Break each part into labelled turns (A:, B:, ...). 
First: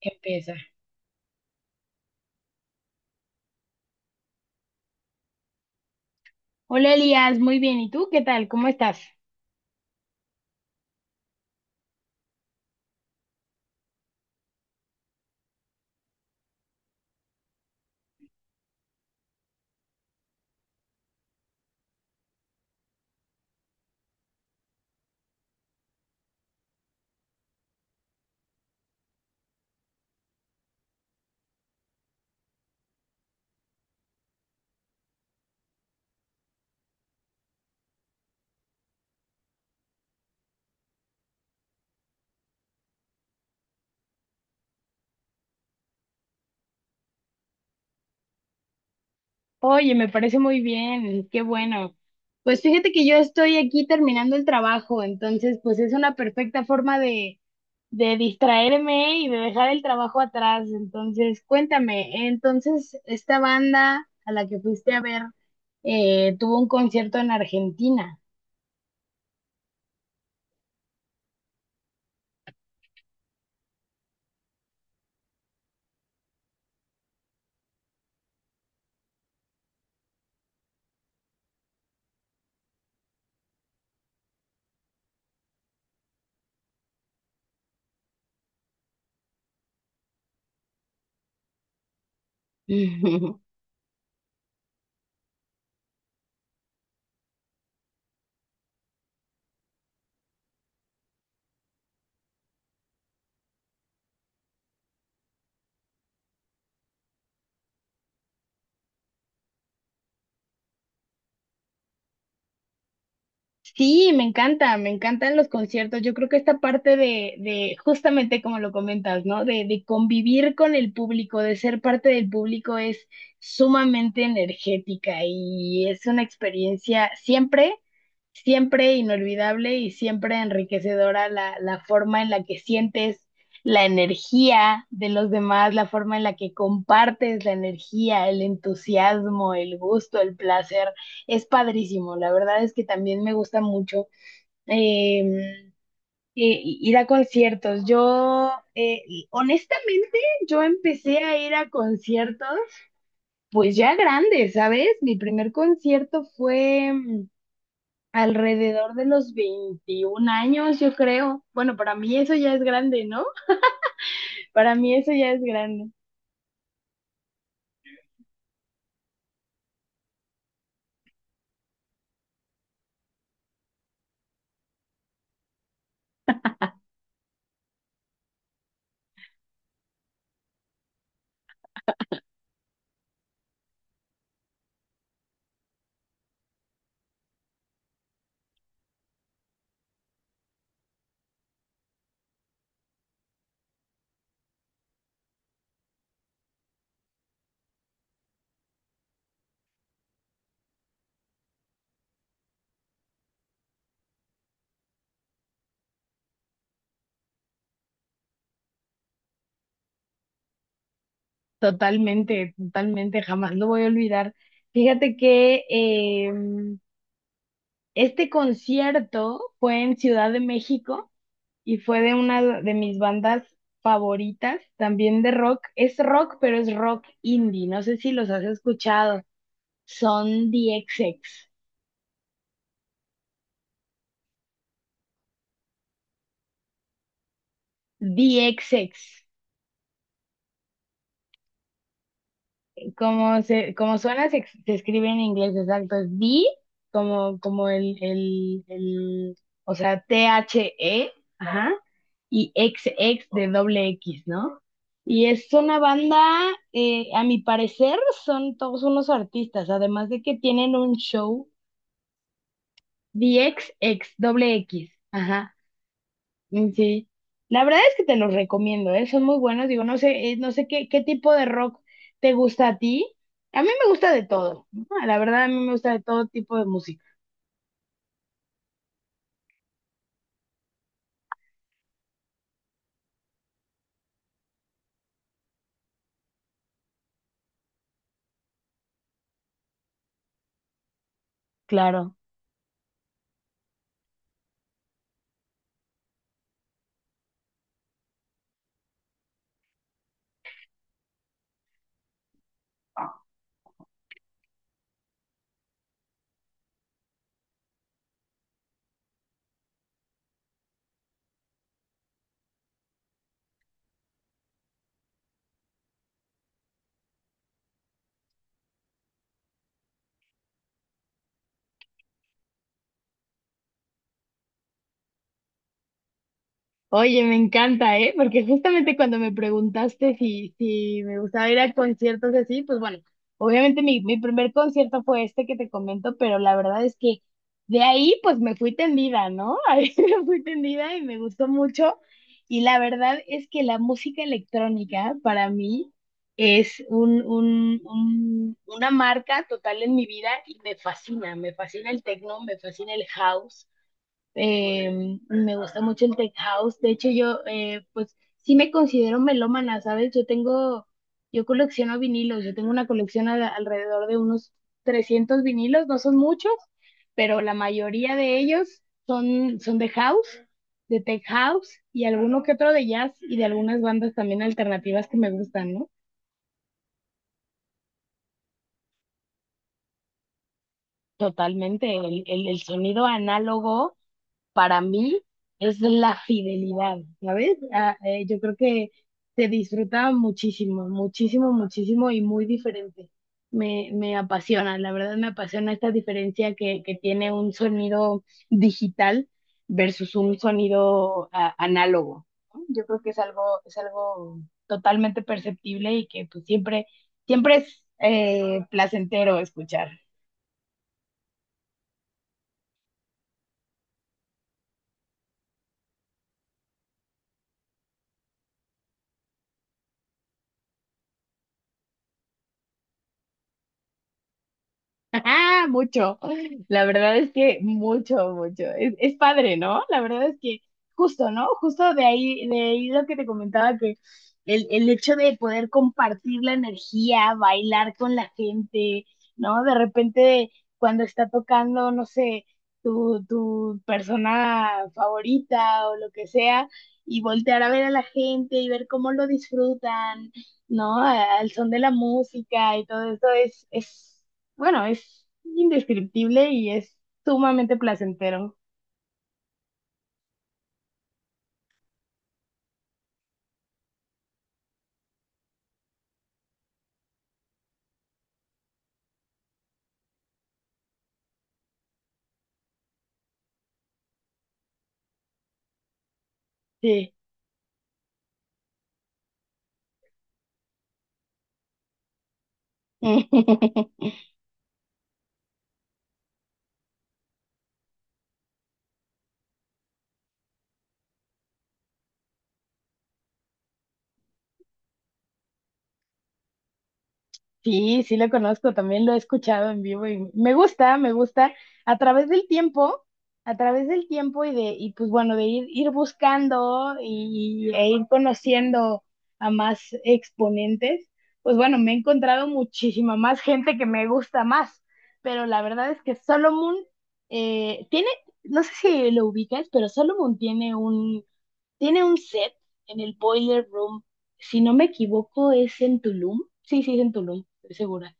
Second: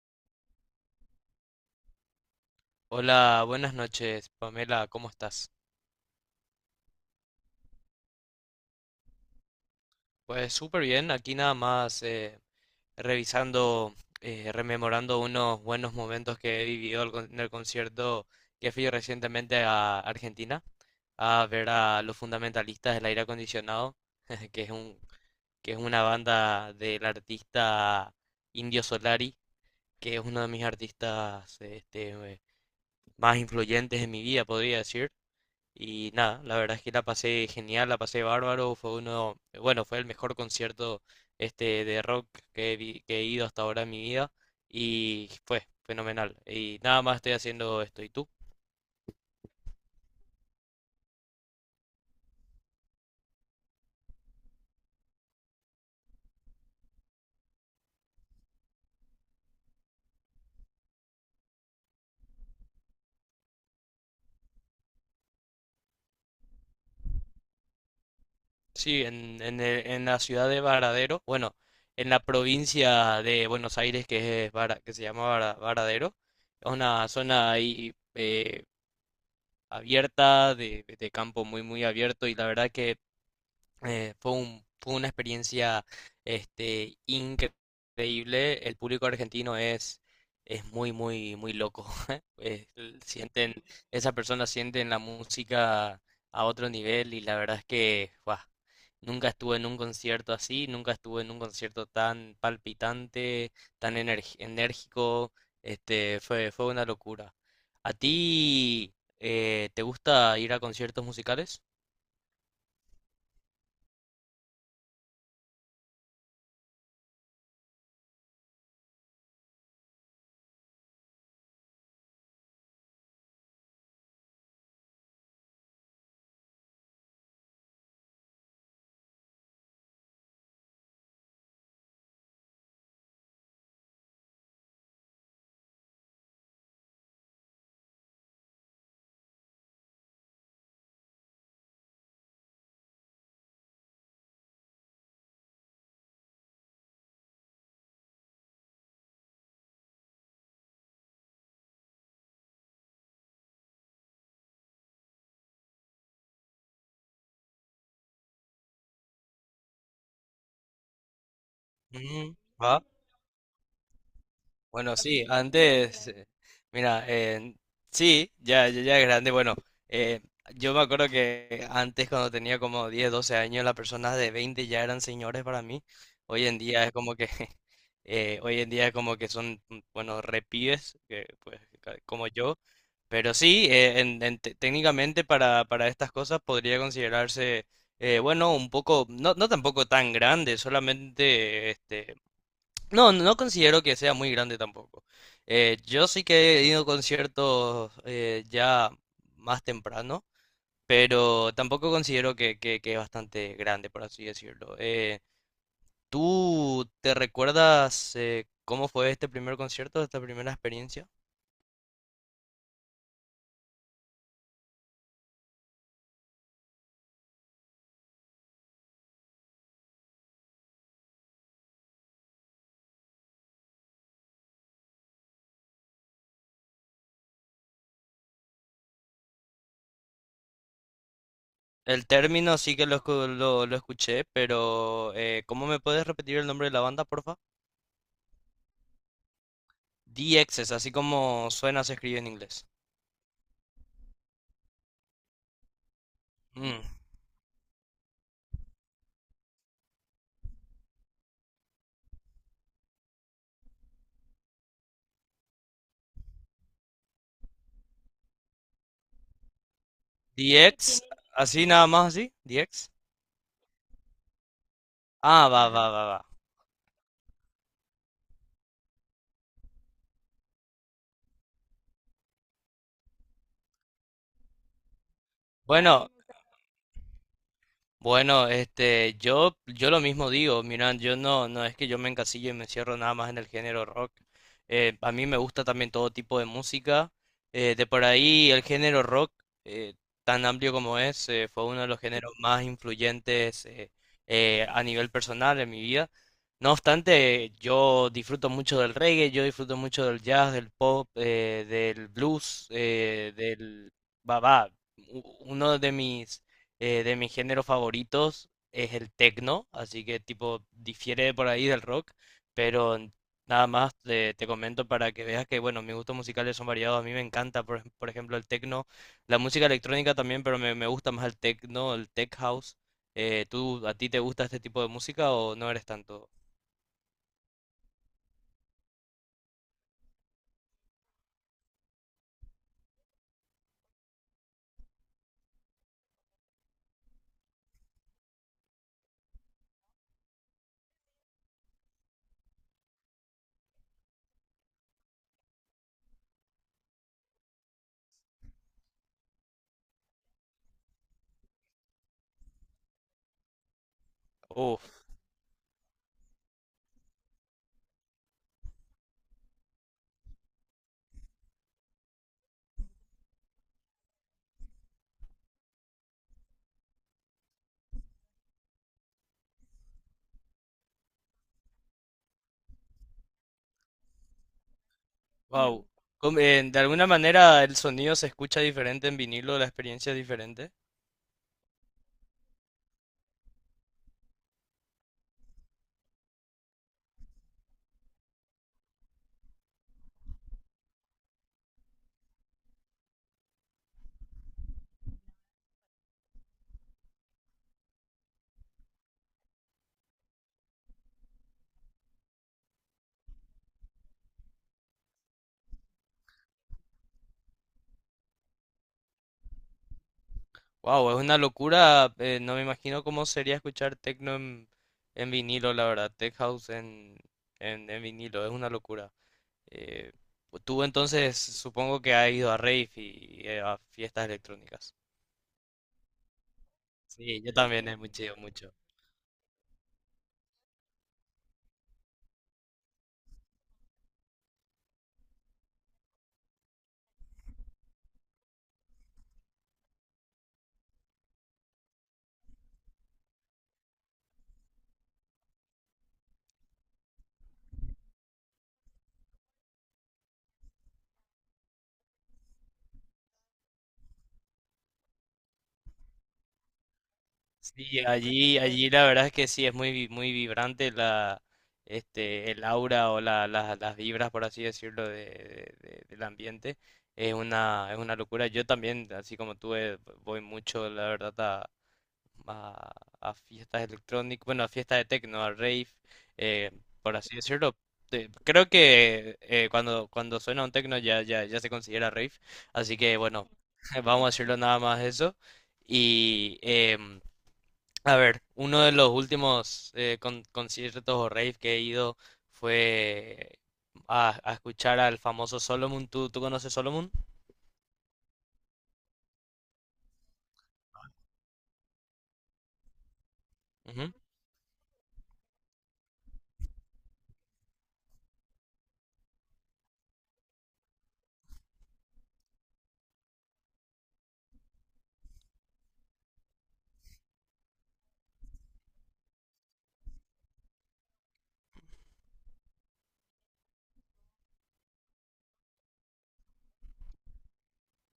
A: Empieza.
B: Hola, buenas noches, Pamela, ¿cómo estás?
A: Hola Elías, muy bien. ¿Y tú qué tal? ¿Cómo estás?
B: Pues súper bien, aquí nada más revisando, rememorando unos buenos momentos que he vivido en el concierto que fui recientemente a Argentina a ver a los fundamentalistas del aire acondicionado, que es un, que es una banda del artista Indio Solari, que es uno de mis artistas más influyentes en mi vida, podría decir. Y nada, la verdad es que la pasé genial, la pasé bárbaro, fue el mejor concierto de rock que que he ido hasta ahora en mi vida y fue fenomenal. Y nada más estoy haciendo esto. ¿Y tú?
A: Oye, me parece muy bien, qué bueno. Pues fíjate que yo estoy aquí terminando el trabajo, entonces pues es una perfecta forma de distraerme y de dejar el trabajo atrás. Entonces, cuéntame, entonces esta banda a la que fuiste a ver tuvo un concierto en Argentina.
B: Sí, en la ciudad de Varadero, bueno, en la provincia de Buenos Aires que se llama Varadero, es una zona ahí abierta, de campo muy muy abierto y la verdad que fue una experiencia increíble. El público argentino es muy, muy, muy loco. Eh, l- sienten, esas personas sienten la música a otro nivel y la verdad es que ¡guau! Nunca estuve en un concierto así, nunca estuve en un concierto tan palpitante, enérgico. Fue una locura. ¿A ti te gusta ir a conciertos musicales?
A: Sí, me encanta, me encantan los conciertos. Yo creo que esta parte de, justamente como lo comentas, ¿no? De convivir con el público, de ser parte del público es sumamente energética y es una experiencia siempre, siempre inolvidable y siempre enriquecedora la forma en la que sientes la energía de los demás, la forma en la que compartes la energía, el entusiasmo, el gusto, el placer es padrísimo. La verdad es que también me gusta mucho eh, ir a conciertos. Yo, honestamente, yo empecé a ir a conciertos pues ya grande, ¿sabes? Mi primer concierto fue alrededor de los 21 años, yo creo. Bueno, para mí eso
B: Ujú,
A: ya es
B: va.
A: grande, ¿no? Para mí
B: Bueno,
A: eso
B: sí,
A: ya es grande.
B: mira, eh, sí, ya, ya, ya es grande. Bueno, eh, yo me acuerdo que antes cuando tenía como 10 12 años, las personas de 20 ya eran señores para mí. Hoy en día es como que, hoy en día es como que son, bueno, repibes, como yo. Pero sí, técnicamente para estas cosas podría considerarse, bueno, un poco, no, no tampoco tan grande, no, no considero que sea muy grande tampoco. Yo sí que he ido a conciertos ya más temprano, pero tampoco considero que es bastante grande, por así decirlo. ¿Tú te recuerdas cómo fue este primer concierto, esta primera experiencia?
A: Totalmente, totalmente, jamás lo voy a olvidar. Fíjate que este concierto fue en Ciudad de México y fue de una de mis bandas favoritas, también de rock. Es rock, pero es rock indie. No sé si los has escuchado. Son DXX.
B: El término sí que lo escuché, pero ¿cómo me puedes repetir el nombre de la banda, porfa?
A: DXX.
B: DXs, así como suena, se escribe en inglés.
A: Como suena, se escribe en inglés, exacto. Es D,
B: Mm.
A: como, el, o sea, T-H-E, ajá, y X, X de doble X, ¿no? Y es una banda, a mi parecer, son todos unos artistas, además de que
B: D
A: tienen un
B: X,
A: show
B: así nada más así, D X.
A: d x x doble X.
B: Ah, va, va, va, va.
A: Mm, sí, la verdad es que te los recomiendo, ¿eh? Son muy buenos. Digo, no sé, no sé qué, qué tipo de rock te gusta a ti. A mí me gusta de todo, ¿no? La verdad, a mí me gusta de
B: Bueno,
A: todo tipo de música.
B: bueno, yo lo mismo digo, miran, yo no, no es que yo me encasillo y me encierro nada más en el género rock. A mí me gusta también todo tipo de música. De por ahí el género rock, eh, tan amplio como es, fue uno de los
A: Claro.
B: géneros más influyentes a nivel personal en mi vida. No obstante, yo disfruto mucho del reggae, yo disfruto mucho del jazz, del pop, del blues, del... Va, va, Uno de mis géneros favoritos es el techno, así que tipo difiere por ahí del rock, pero nada más te comento para que veas que bueno, mis gustos musicales son variados, a mí me encanta por ejemplo el techno, la música electrónica también, pero me gusta más el techno, el tech house. ¿Tú a ti te gusta este tipo de música o no eres tanto?
A: Oye, me encanta, ¿eh? Porque justamente cuando me preguntaste si me gustaba ir a conciertos así, pues bueno, obviamente mi primer concierto fue este que te comento, pero la verdad es que de ahí pues me fui tendida, ¿no? Ahí me fui tendida y me gustó mucho. Y la verdad es que la música electrónica para mí es una marca total en mi vida y me fascina el techno, me fascina el house.
B: Uf,
A: Eh, me gusta mucho el tech house. De hecho, yo, pues, sí me considero melómana, ¿sabes? Yo tengo, yo colecciono vinilos. Yo tengo una colección alrededor de unos 300 vinilos. No son muchos, pero la mayoría de ellos son, son de house, de tech house y alguno que otro de jazz y de algunas bandas también alternativas que me gustan,
B: wow.
A: ¿no?
B: Mm. De alguna manera el sonido se escucha diferente en vinilo, la experiencia es diferente.
A: Totalmente, el sonido análogo para mí es la fidelidad, ¿sabes? Ah, yo creo que se disfruta muchísimo, muchísimo, muchísimo y muy diferente. Me apasiona, la verdad me apasiona esta diferencia que tiene un sonido digital versus un sonido ah, análogo. ¿No? Yo creo que es algo totalmente perceptible y que pues siempre, siempre es placentero escuchar.
B: Wow, es una locura. No me imagino cómo sería escuchar techno en vinilo, la verdad. Tech house en vinilo, es una locura. Eh, Tú entonces supongo que has ido a rave y, a fiestas electrónicas.
A: Ajá, mucho. La verdad es
B: Sí, yo
A: que
B: también he mucho,
A: mucho, mucho.
B: mucho.
A: Es padre, ¿no? La verdad es que justo, ¿no? Justo de ahí lo que te comentaba, que el hecho de poder compartir la energía, bailar con la gente, ¿no? De repente, cuando está tocando, no sé, tu persona favorita o lo que sea, y voltear a ver a la gente y ver cómo lo disfrutan, ¿no? A- al son de la música y todo eso es, es. Bueno, es indescriptible y es sumamente
B: Sí,
A: placentero.
B: allí, allí la verdad es que sí, muy vibrante el aura o las vibras, por así decirlo, del ambiente. Es una locura. Yo también, así como tú, voy mucho, la verdad, a, a fiestas electrónicas, bueno, a fiestas de techno, a rave, eh,
A: Sí.
B: por así decirlo. Creo que cuando suena un techno ya, ya, ya se considera rave. Así que bueno, vamos a decirlo nada más eso. Y... em, a ver, uno de los últimos conciertos o rave que he ido fue a escuchar al famoso Solomon. ¿Tú, tú conoces Solomon?
A: Sí, sí lo conozco, también lo he escuchado en vivo y me gusta a través del tiempo, a través del
B: Ujú.
A: tiempo y pues bueno, de ir, ir buscando y, e ir conociendo a más exponentes, pues bueno, me he encontrado muchísima más gente que me gusta más, pero la verdad es que Solomon tiene, no sé si lo ubicas, pero Solomon tiene un. Tiene un set en el Boiler Room. Si no me equivoco, es en Tulum. Sí, sí, es en Tulum, estoy segura.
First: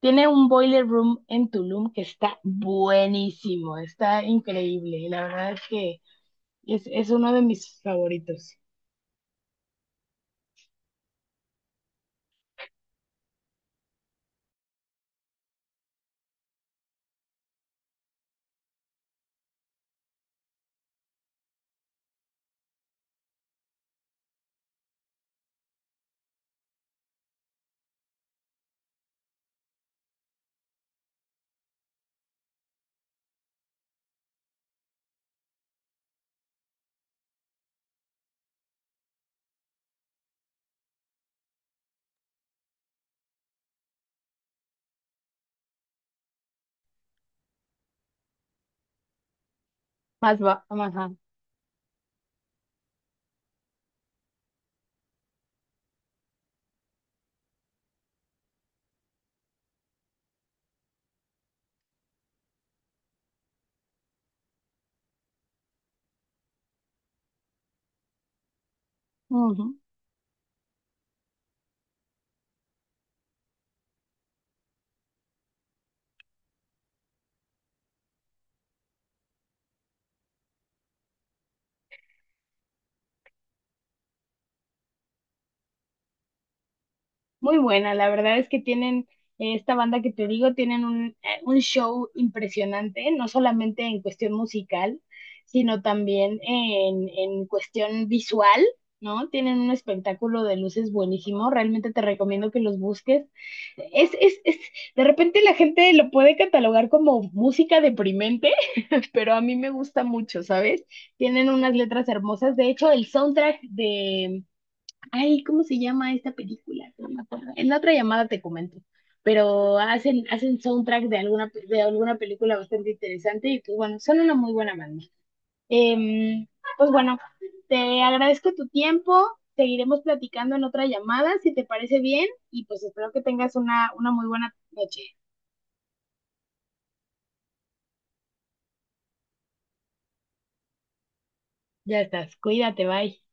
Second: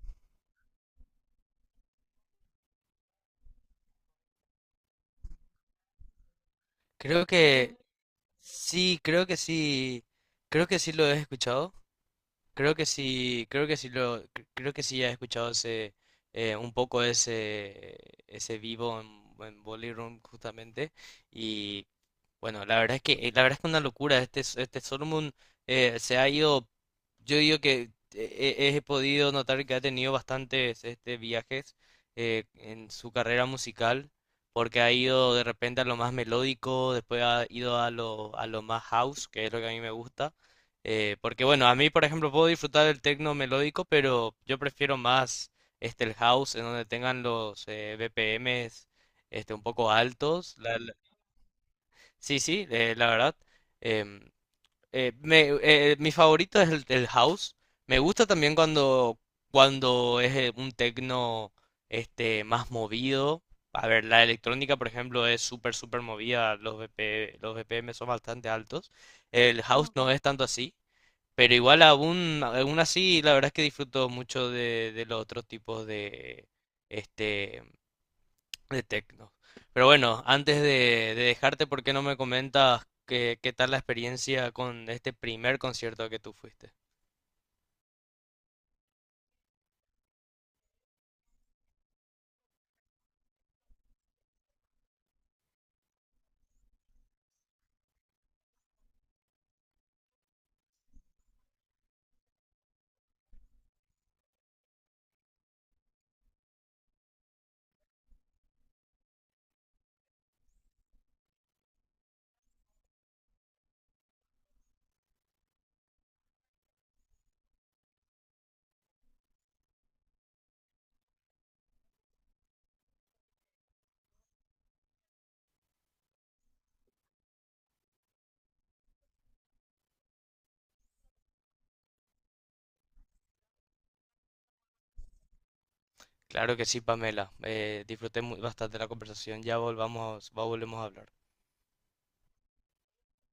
A: Tiene un Boiler Room en Tulum que está buenísimo, está increíble. Y la verdad es que es
B: Creo
A: uno de
B: que
A: mis favoritos.
B: sí, creo que sí, Creo que sí lo he escuchado. Creo que sí he escuchado un poco ese vivo en Bolly Room justamente. Y bueno, la verdad es que una locura. Este Solomon eh, se ha ido, yo digo que he podido notar que ha tenido bastantes viajes en su carrera musical, porque ha ido de repente a lo más melódico, después ha ido a lo más house, que es lo que a mí me gusta. Porque bueno, a mí por ejemplo puedo disfrutar del techno melódico, pero yo prefiero más el house en donde tengan los BPMs un poco
A: Más
B: altos.
A: va, más, ajá.
B: Sí, sí, la verdad. em, Mi favorito es el house. Me gusta también cuando es un techno más movido. A ver, la electrónica, por ejemplo, es súper, súper movida, los BPM son bastante altos. El
A: Ujú.
B: house no es tanto así. Pero igual aún, aún así, la verdad es que disfruto mucho de los otros tipos este, de tecno. Pero bueno, antes de dejarte, ¿por qué no me comentas qué, qué tal la experiencia con este primer concierto al que tú fuiste?
A: Muy buena, la verdad es que tienen, esta banda que te digo, tienen un show impresionante, no solamente en cuestión musical, sino también en cuestión visual, ¿no? Tienen un espectáculo de luces buenísimo, realmente te recomiendo que los busques. Es, de repente la gente lo puede catalogar como música deprimente, pero a mí me gusta mucho, ¿sabes? Tienen unas letras hermosas, de hecho, el soundtrack de. Ay, ¿cómo se llama esta película? No me acuerdo. En la otra llamada te comento. Pero hacen, hacen soundtrack de alguna, pe- de alguna película bastante interesante y pues bueno, son una muy buena banda. Em, pues bueno, te agradezco tu tiempo. Seguiremos platicando en otra llamada, si te parece bien, y pues espero que tengas una muy buena noche.
B: Claro que sí, Pamela. Bastante la conversación. Volvemos a hablar.
A: Ya estás, cuídate, bye.